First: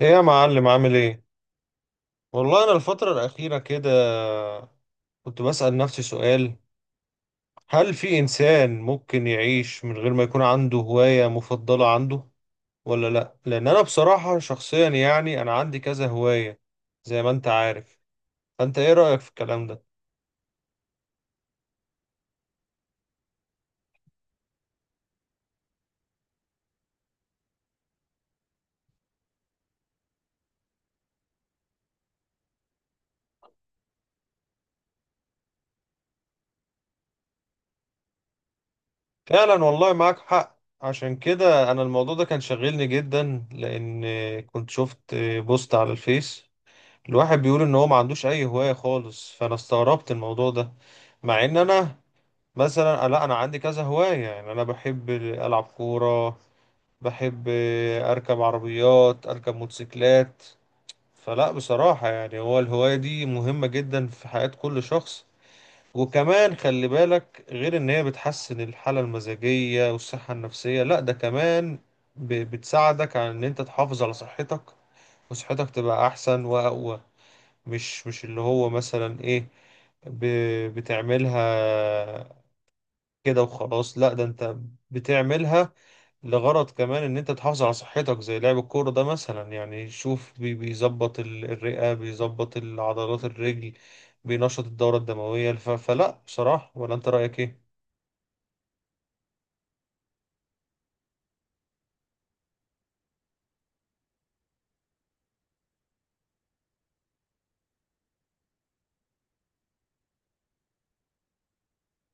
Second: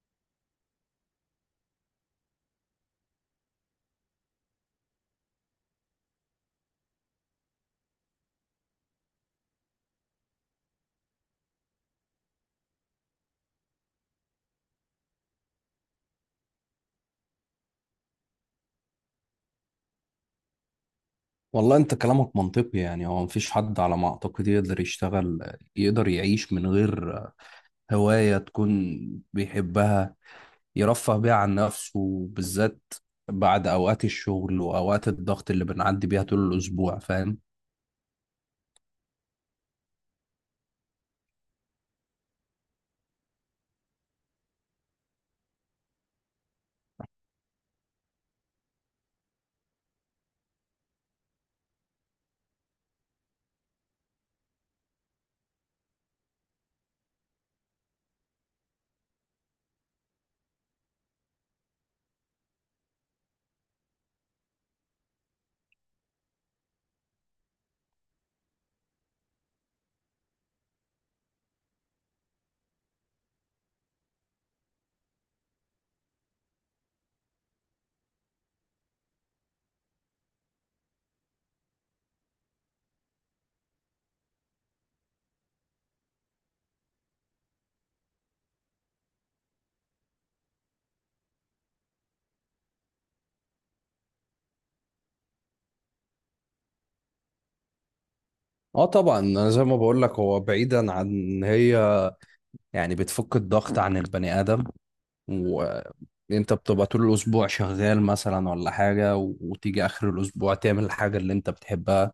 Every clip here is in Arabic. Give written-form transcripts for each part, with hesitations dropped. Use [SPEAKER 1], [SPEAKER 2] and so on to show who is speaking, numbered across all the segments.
[SPEAKER 1] ايه يا معلم عامل ايه؟ والله انا الفترة الأخيرة كده كنت بسأل نفسي سؤال: هل في إنسان ممكن يعيش من غير ما يكون عنده هواية مفضلة عنده ولا لا؟ لأن انا بصراحة شخصيا يعني انا عندي كذا هواية زي ما انت عارف، فانت ايه رأيك في الكلام ده؟
[SPEAKER 2] والله انت كلامك منطقي. يعني هو مفيش حد على ما اعتقد يقدر يشتغل يقدر يعيش من غير هواية تكون بيحبها يرفه بيها عن نفسه، بالذات بعد اوقات الشغل واوقات الضغط اللي بنعدي بيها طول الاسبوع، فاهم؟
[SPEAKER 1] فعلا والله معاك حق. عشان كده انا الموضوع ده كان شاغلني جدا، لأن كنت شفت بوست على الفيس، الواحد بيقول ان هو ما عندوش اي هواية خالص، فانا استغربت الموضوع ده، مع ان انا مثلا لا انا عندي كذا هواية، يعني انا بحب العب كورة، بحب اركب عربيات، اركب موتوسيكلات. فلا بصراحة يعني هو الهواية دي مهمة جدا في حياة كل شخص، وكمان خلي بالك غير ان هي بتحسن الحالة المزاجية والصحة النفسية، لا ده كمان بتساعدك على ان انت تحافظ على صحتك، وصحتك تبقى احسن واقوى. مش اللي هو مثلا ايه بتعملها كده وخلاص، لا ده انت بتعملها لغرض كمان ان انت تحافظ على صحتك. زي لعب الكورة ده مثلا، يعني شوف، بيظبط الرئة، بيظبط العضلات الرجل، بينشط الدورة الدموية. فلا بصراحة، ولا انت رأيك ايه؟
[SPEAKER 2] اه طبعا، انا زي ما بقول لك هو بعيدا عن ان هي يعني بتفك الضغط عن البني ادم. وانت بتبقى طول الاسبوع شغال مثلا ولا حاجة، وتيجي اخر الاسبوع تعمل الحاجة اللي انت بتحبها.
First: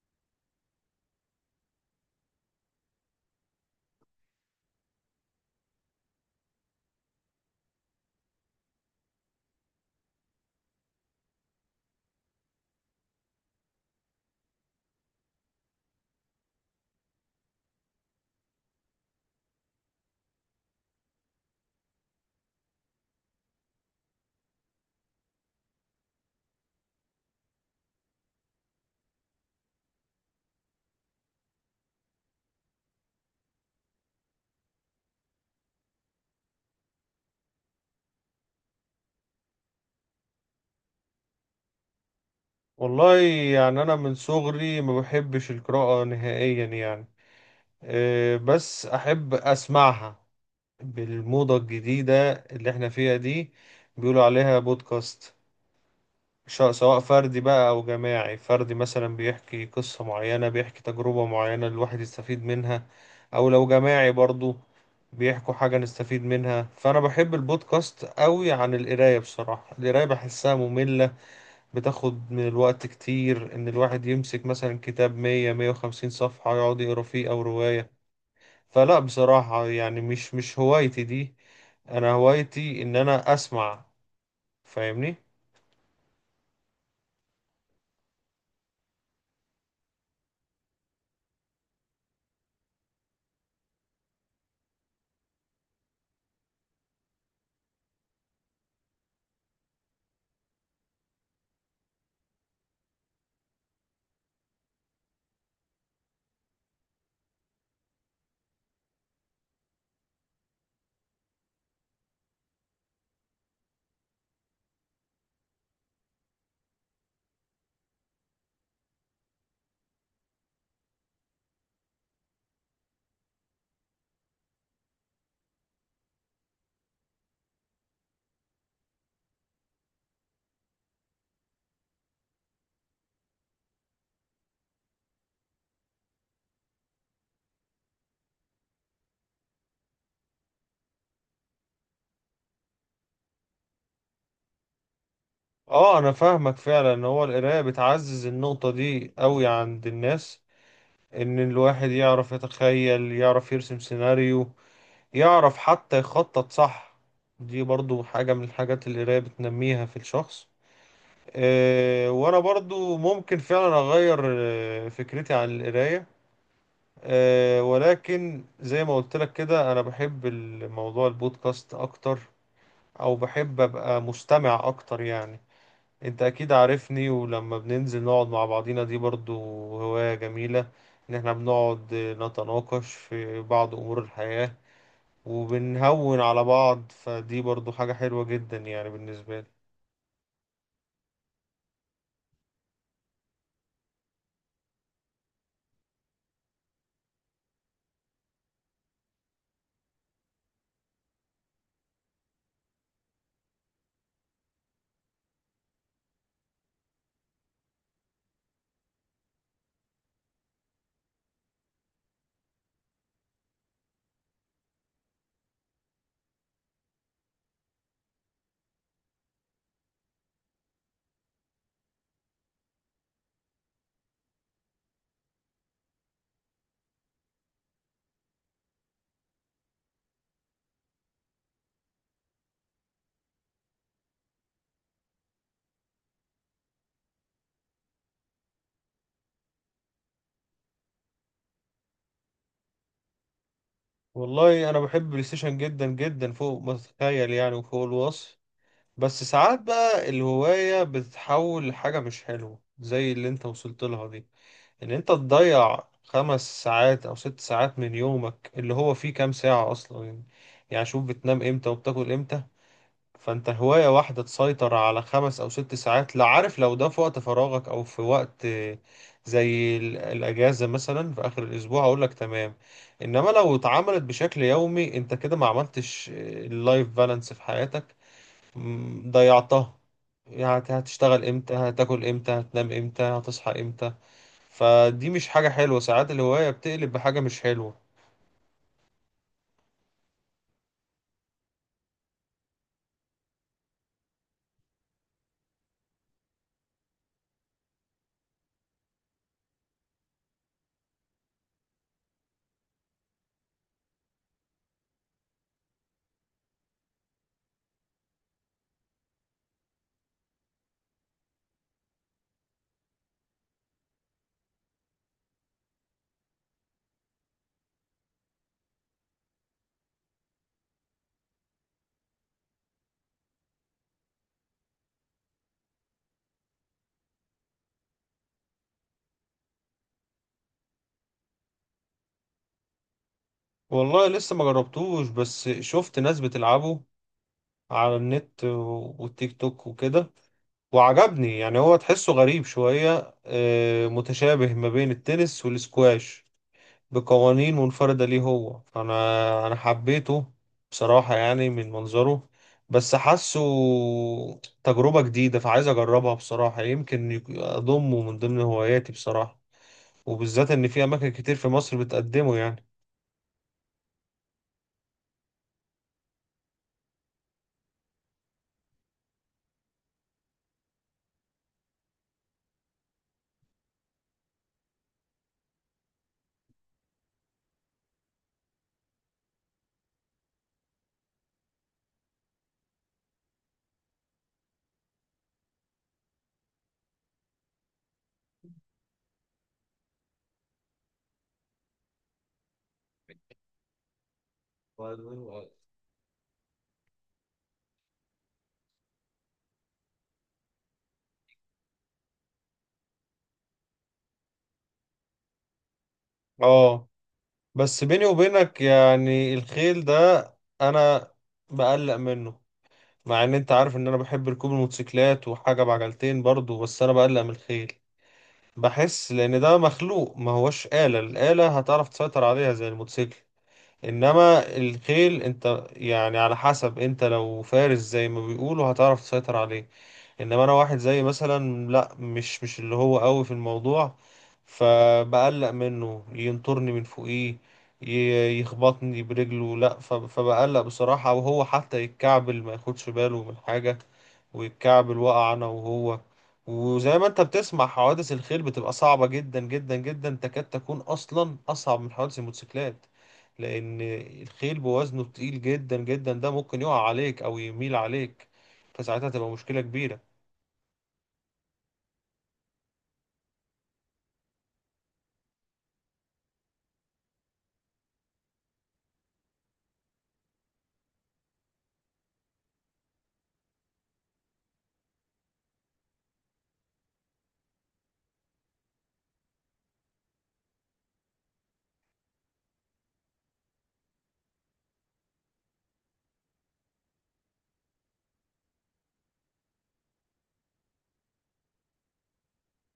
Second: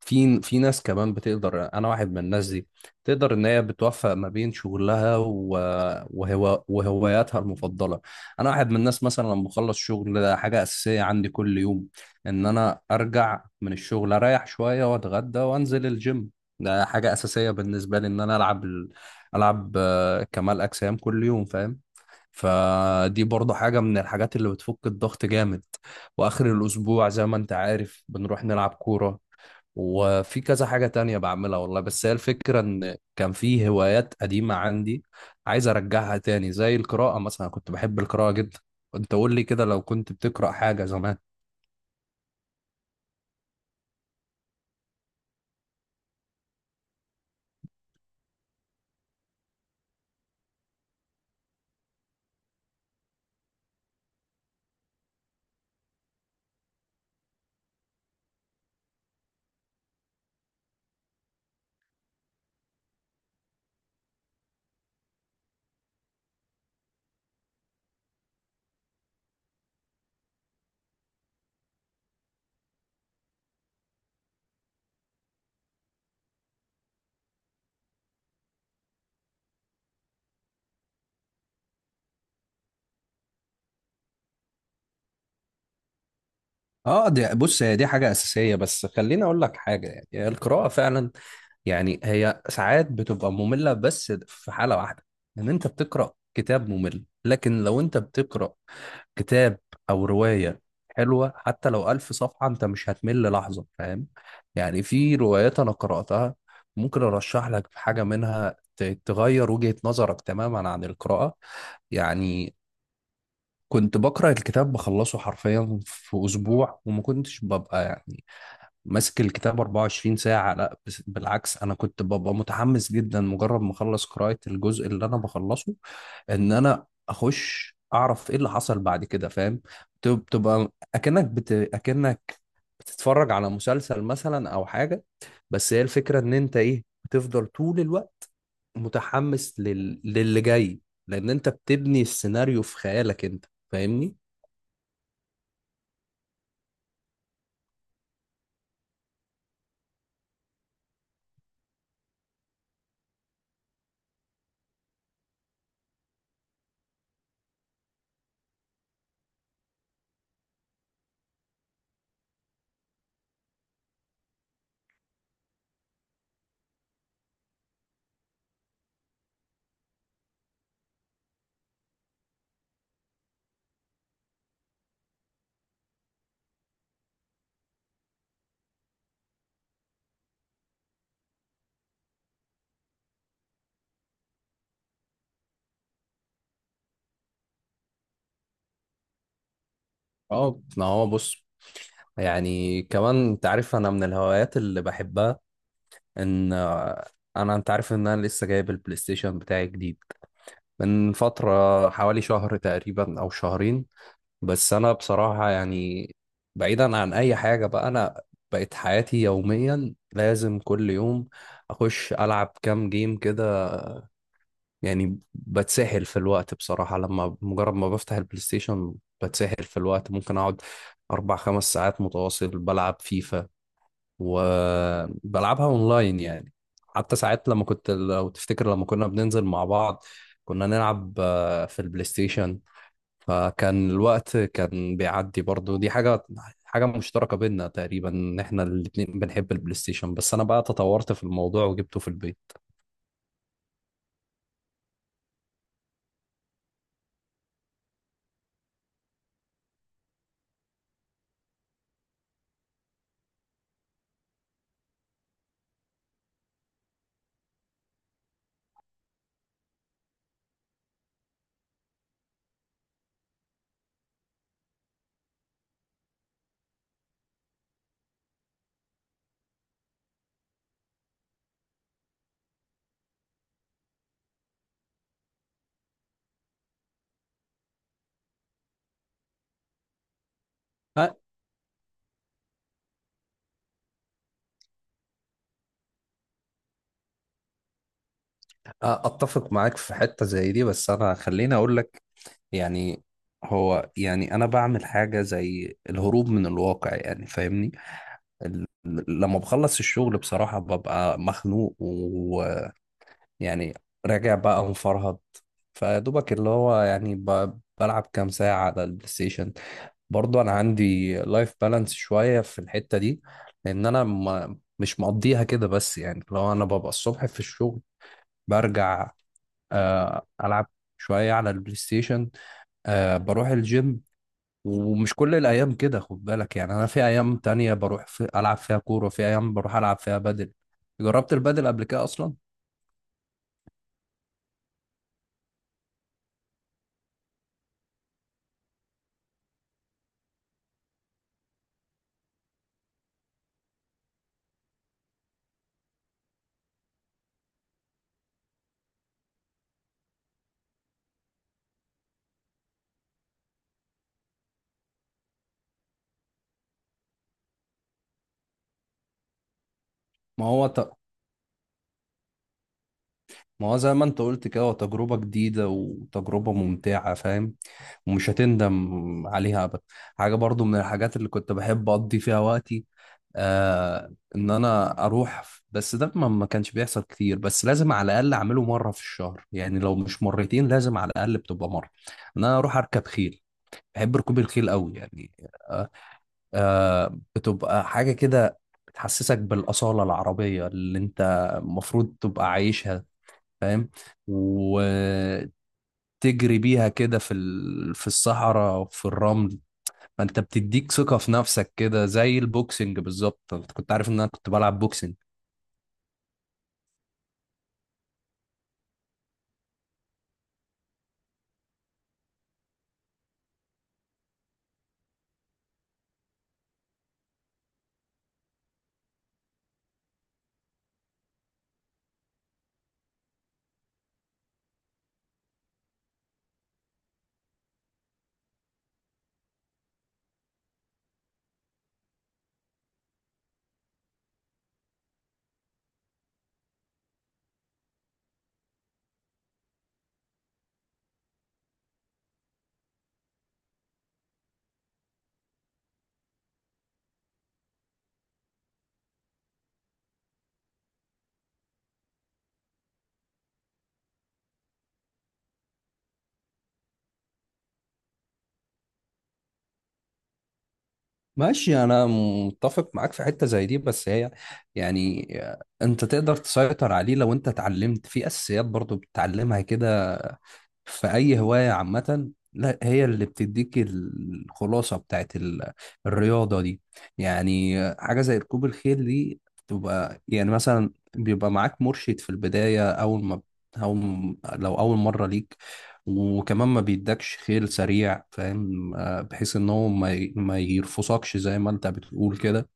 [SPEAKER 2] في ناس كمان بتقدر، انا واحد من الناس دي، تقدر ان هي بتوفق ما بين شغلها وهواياتها المفضله. انا واحد من الناس مثلا لما بخلص شغل، ده حاجه اساسيه عندي كل يوم، ان انا ارجع من الشغل اريح شويه واتغدى وانزل الجيم. ده حاجه اساسيه بالنسبه لي ان انا العب العب كمال اجسام كل يوم، فاهم؟ فدي برضه حاجة من الحاجات اللي بتفك الضغط جامد. وآخر الأسبوع زي ما أنت عارف بنروح نلعب كورة. وفي كذا حاجة تانية بعملها والله. بس هي الفكرة إن كان في هوايات قديمة عندي عايز أرجعها تاني زي القراءة مثلا، كنت بحب القراءة جدا. أنت قول لي كده، لو كنت بتقرأ حاجة زمان.
[SPEAKER 1] والله يعني انا من صغري ما بحبش القراءة نهائيا، يعني بس احب اسمعها بالموضة الجديدة اللي احنا فيها دي، بيقولوا عليها بودكاست. سواء فردي بقى أو جماعي، فردي مثلا بيحكي قصة معينة، بيحكي تجربة معينة الواحد يستفيد منها، أو لو جماعي برضو بيحكوا حاجة نستفيد منها. فأنا بحب البودكاست قوي، عن القراية بصراحة القراية بحسها مملة، بتاخد من الوقت كتير إن الواحد يمسك مثلا كتاب 100، 150 صفحة يقعد يقرا فيه أو رواية. فلا بصراحة يعني مش هوايتي دي، أنا هوايتي إن أنا أسمع، فاهمني؟
[SPEAKER 2] اه دي بص، هي دي حاجة أساسية. بس خليني أقول لك حاجة، يعني القراءة فعلا يعني هي ساعات بتبقى مملة، بس في حالة واحدة، إن أنت بتقرأ كتاب ممل. لكن لو أنت بتقرأ كتاب او روايه حلوه، حتى لو الف صفحه انت مش هتمل لحظه، فاهم؟ يعني في روايات انا قراتها ممكن ارشح لك حاجه منها تغير وجهه نظرك تماما عن القراءه. يعني كنت بقرا الكتاب بخلصه حرفيا في اسبوع، وما كنتش ببقى يعني ماسك الكتاب 24 ساعة، لا بالعكس، أنا كنت ببقى متحمس جدا مجرد ما أخلص قراءة الجزء اللي أنا بخلصه إن أنا أخش أعرف إيه اللي حصل بعد كده، فاهم؟ بتبقى أكنك بتتفرج على مسلسل مثلا أو حاجة. بس هي الفكرة إن أنت إيه بتفضل طول الوقت متحمس للي جاي، لأن أنت بتبني السيناريو في خيالك، أنت فاهمني؟
[SPEAKER 1] اه، انا فاهمك فعلا ان هو القرايه بتعزز النقطه دي قوي عند الناس، ان الواحد يعرف يتخيل، يعرف يرسم سيناريو، يعرف حتى يخطط، صح؟ دي برضو حاجه من الحاجات اللي القرايه بتنميها في الشخص. أه، وانا برضو ممكن فعلا اغير فكرتي عن القرايه. أه، ولكن زي ما قلت لك كده انا بحب الموضوع البودكاست اكتر، او بحب ابقى مستمع اكتر يعني. انت اكيد عارفني، ولما بننزل نقعد مع بعضينا دي برضو هواية جميلة، ان احنا بنقعد نتناقش في بعض امور الحياة وبنهون على بعض، فدي برضو حاجة حلوة جدا يعني بالنسبة لي.
[SPEAKER 2] أه ما هو بص، يعني كمان أنت عارف أنا من الهوايات اللي بحبها ان انا انت عارف ان انا لسه جايب البلاي ستيشن بتاعي جديد من فترة، حوالي شهر تقريبا او شهرين. بس انا بصراحة يعني بعيدا عن اي حاجة بقى، انا بقت حياتي يوميا لازم كل يوم اخش العب كام جيم كده. يعني بتسحل في الوقت بصراحة، لما مجرد ما بفتح البلاي ستيشن بتسحل في الوقت. ممكن اقعد اربع خمس ساعات متواصل بلعب فيفا، وبلعبها اونلاين يعني. حتى ساعات لما كنت، لو تفتكر لما كنا بننزل مع بعض كنا نلعب في البلاي ستيشن، فكان الوقت كان بيعدي. برضو دي حاجة، حاجة مشتركة بينا تقريبا ان احنا الاتنين بنحب البلاي ستيشن. بس انا بقى تطورت في الموضوع وجبته في البيت.
[SPEAKER 1] والله انا بحب البلاي ستيشن جدا جدا فوق ما تتخيل يعني وفوق الوصف. بس ساعات بقى الهواية بتتحول لحاجة مش حلوة زي اللي انت وصلت لها دي، ان انت تضيع 5 ساعات او 6 ساعات من يومك اللي هو فيه كام ساعة اصلا يعني. يعني شوف، بتنام امتى وبتاكل امتى؟ فانت هواية واحدة تسيطر على 5 او 6 ساعات، لا عارف لو ده في وقت فراغك او في وقت زي الاجازة مثلا في اخر الاسبوع، اقول لك تمام. انما لو اتعملت بشكل يومي انت كده ما عملتش اللايف بالانس في حياتك، ضيعتها. يعني
[SPEAKER 2] أ-
[SPEAKER 1] هتشتغل امتى، هتاكل امتى، هتنام امتى، هتصحى امتى؟ فدي مش حاجة حلوة، ساعات الهواية بتقلب بحاجة مش حلوة.
[SPEAKER 2] اتفق معاك في حتة زي دي. بس انا خليني اقول لك يعني، هو يعني انا بعمل حاجة زي الهروب من الواقع، يعني فاهمني؟ ال- لما بخلص الشغل بصراحة ببقى مخنوق، ويعني راجع بقى مفرهد، فدوبك اللي هو يعني بلعب كام ساعة على البلاي ستيشن. برضه أنا عندي لايف بالانس شوية في الحتة دي، لأن أنا ما مش مقضيها كده. بس يعني لو أنا ببقى الصبح في الشغل برجع، ألعب شوية على البلاي ستيشن، بروح الجيم. ومش كل الايام كده خد بالك، يعني انا في ايام تانية بروح في العب فيها كورة، في ايام بروح العب فيها بدل. جربت البدل قبل كده اصلا.
[SPEAKER 1] والله لسه ما جربتوش، بس شفت ناس بتلعبه على النت والتيك توك وكده وعجبني. يعني هو تحسه غريب شوية، متشابه ما بين التنس والسكواش بقوانين منفردة ليه هو، فأنا حبيته بصراحة يعني من منظره، بس حاسه تجربة جديدة، فعايز أجربها بصراحة، يمكن أضمه من ضمن هواياتي بصراحة،
[SPEAKER 2] ما
[SPEAKER 1] وبالذات
[SPEAKER 2] هو
[SPEAKER 1] ان
[SPEAKER 2] ت...
[SPEAKER 1] في اماكن كتير في مصر بتقدمه يعني.
[SPEAKER 2] ما هو زي ما انت قلت كده، هو تجربة جديدة وتجربة ممتعة، فاهم؟ ومش هتندم عليها ابدا. حاجة برضو من الحاجات اللي كنت بحب اقضي فيها وقتي، آه، ان انا اروح بس ده ما كانش بيحصل كتير، بس لازم على الاقل اعمله مره في الشهر، يعني لو مش مرتين لازم على الاقل بتبقى مره، ان انا اروح اركب خيل. بحب ركوب الخيل قوي يعني. آه. آه بتبقى حاجة كده بتحسسك بالأصالة العربية اللي أنت المفروض تبقى عايشها، فاهم؟ وتجري بيها كده في في الصحراء وفي الرمل، فأنت بتديك ثقة في نفسك كده، زي البوكسنج بالظبط. أنت كنت عارف إن أنا كنت بلعب بوكسنج.
[SPEAKER 1] اه، بس بيني وبينك يعني الخيل ده انا بقلق منه، مع ان انت عارف ان انا بحب ركوب الموتوسيكلات وحاجة بعجلتين برضو، بس انا بقلق من الخيل. بحس لان ده مخلوق ما هوش آلة، الآلة هتعرف تسيطر عليها زي الموتوسيكل، انما الخيل انت يعني على حسب، انت لو فارس زي ما بيقولوا هتعرف تسيطر عليه، انما انا واحد زي مثلا لا مش اللي هو قوي في الموضوع، فبقلق منه ينطرني من فوقيه، يخبطني برجله. لا فبقلق بصراحة، وهو حتى يتكعبل ما ياخدش باله من حاجة ويتكعبل وقع انا وهو. وزي ما انت بتسمع حوادث الخيل بتبقى صعبة جدا جدا جدا، تكاد تكون اصلا اصعب من حوادث الموتوسيكلات، لأن الخيل بوزنه تقيل جدا جدا، ده ممكن يقع عليك أو يميل عليك، فساعتها تبقى مشكلة كبيرة.
[SPEAKER 2] ماشي. أنا متفق معاك في حتة زي دي، بس هي يعني أنت تقدر تسيطر عليه لو أنت اتعلمت في أساسيات، برضو بتتعلمها كده في اي هوايه عامه، لا هي اللي بتديك الخلاصه بتاعت الرياضه دي. يعني حاجه زي ركوب الخيل دي بتبقى يعني مثلا بيبقى معاك مرشد في البدايه اول ما، أو لو أول مرة ليك، وكمان ما بيدكش خيل سريع، فاهم؟ بحيث إن هو ما يرفسكش زي ما أنت بتقول كده.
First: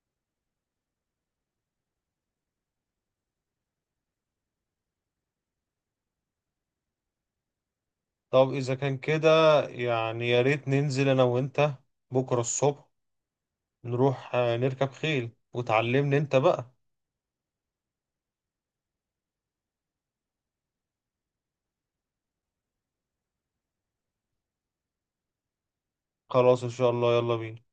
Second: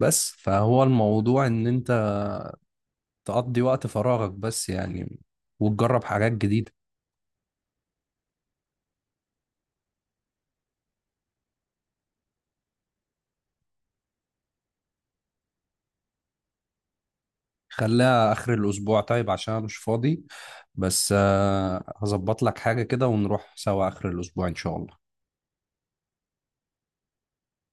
[SPEAKER 2] بس فهو الموضوع إن أنت تقضي وقت فراغك، بس يعني وتجرب حاجات جديدة.
[SPEAKER 1] طب إذا كان كده، يعني يا ريت ننزل أنا وأنت بكرة الصبح نروح نركب خيل وتعلمني أنت بقى.
[SPEAKER 2] خليها آخر الأسبوع طيب عشان أنا مش فاضي. بس هظبط لك حاجة كده ونروح سوا آخر الأسبوع إن شاء الله.
[SPEAKER 1] خلاص إن شاء الله، يلا بينا.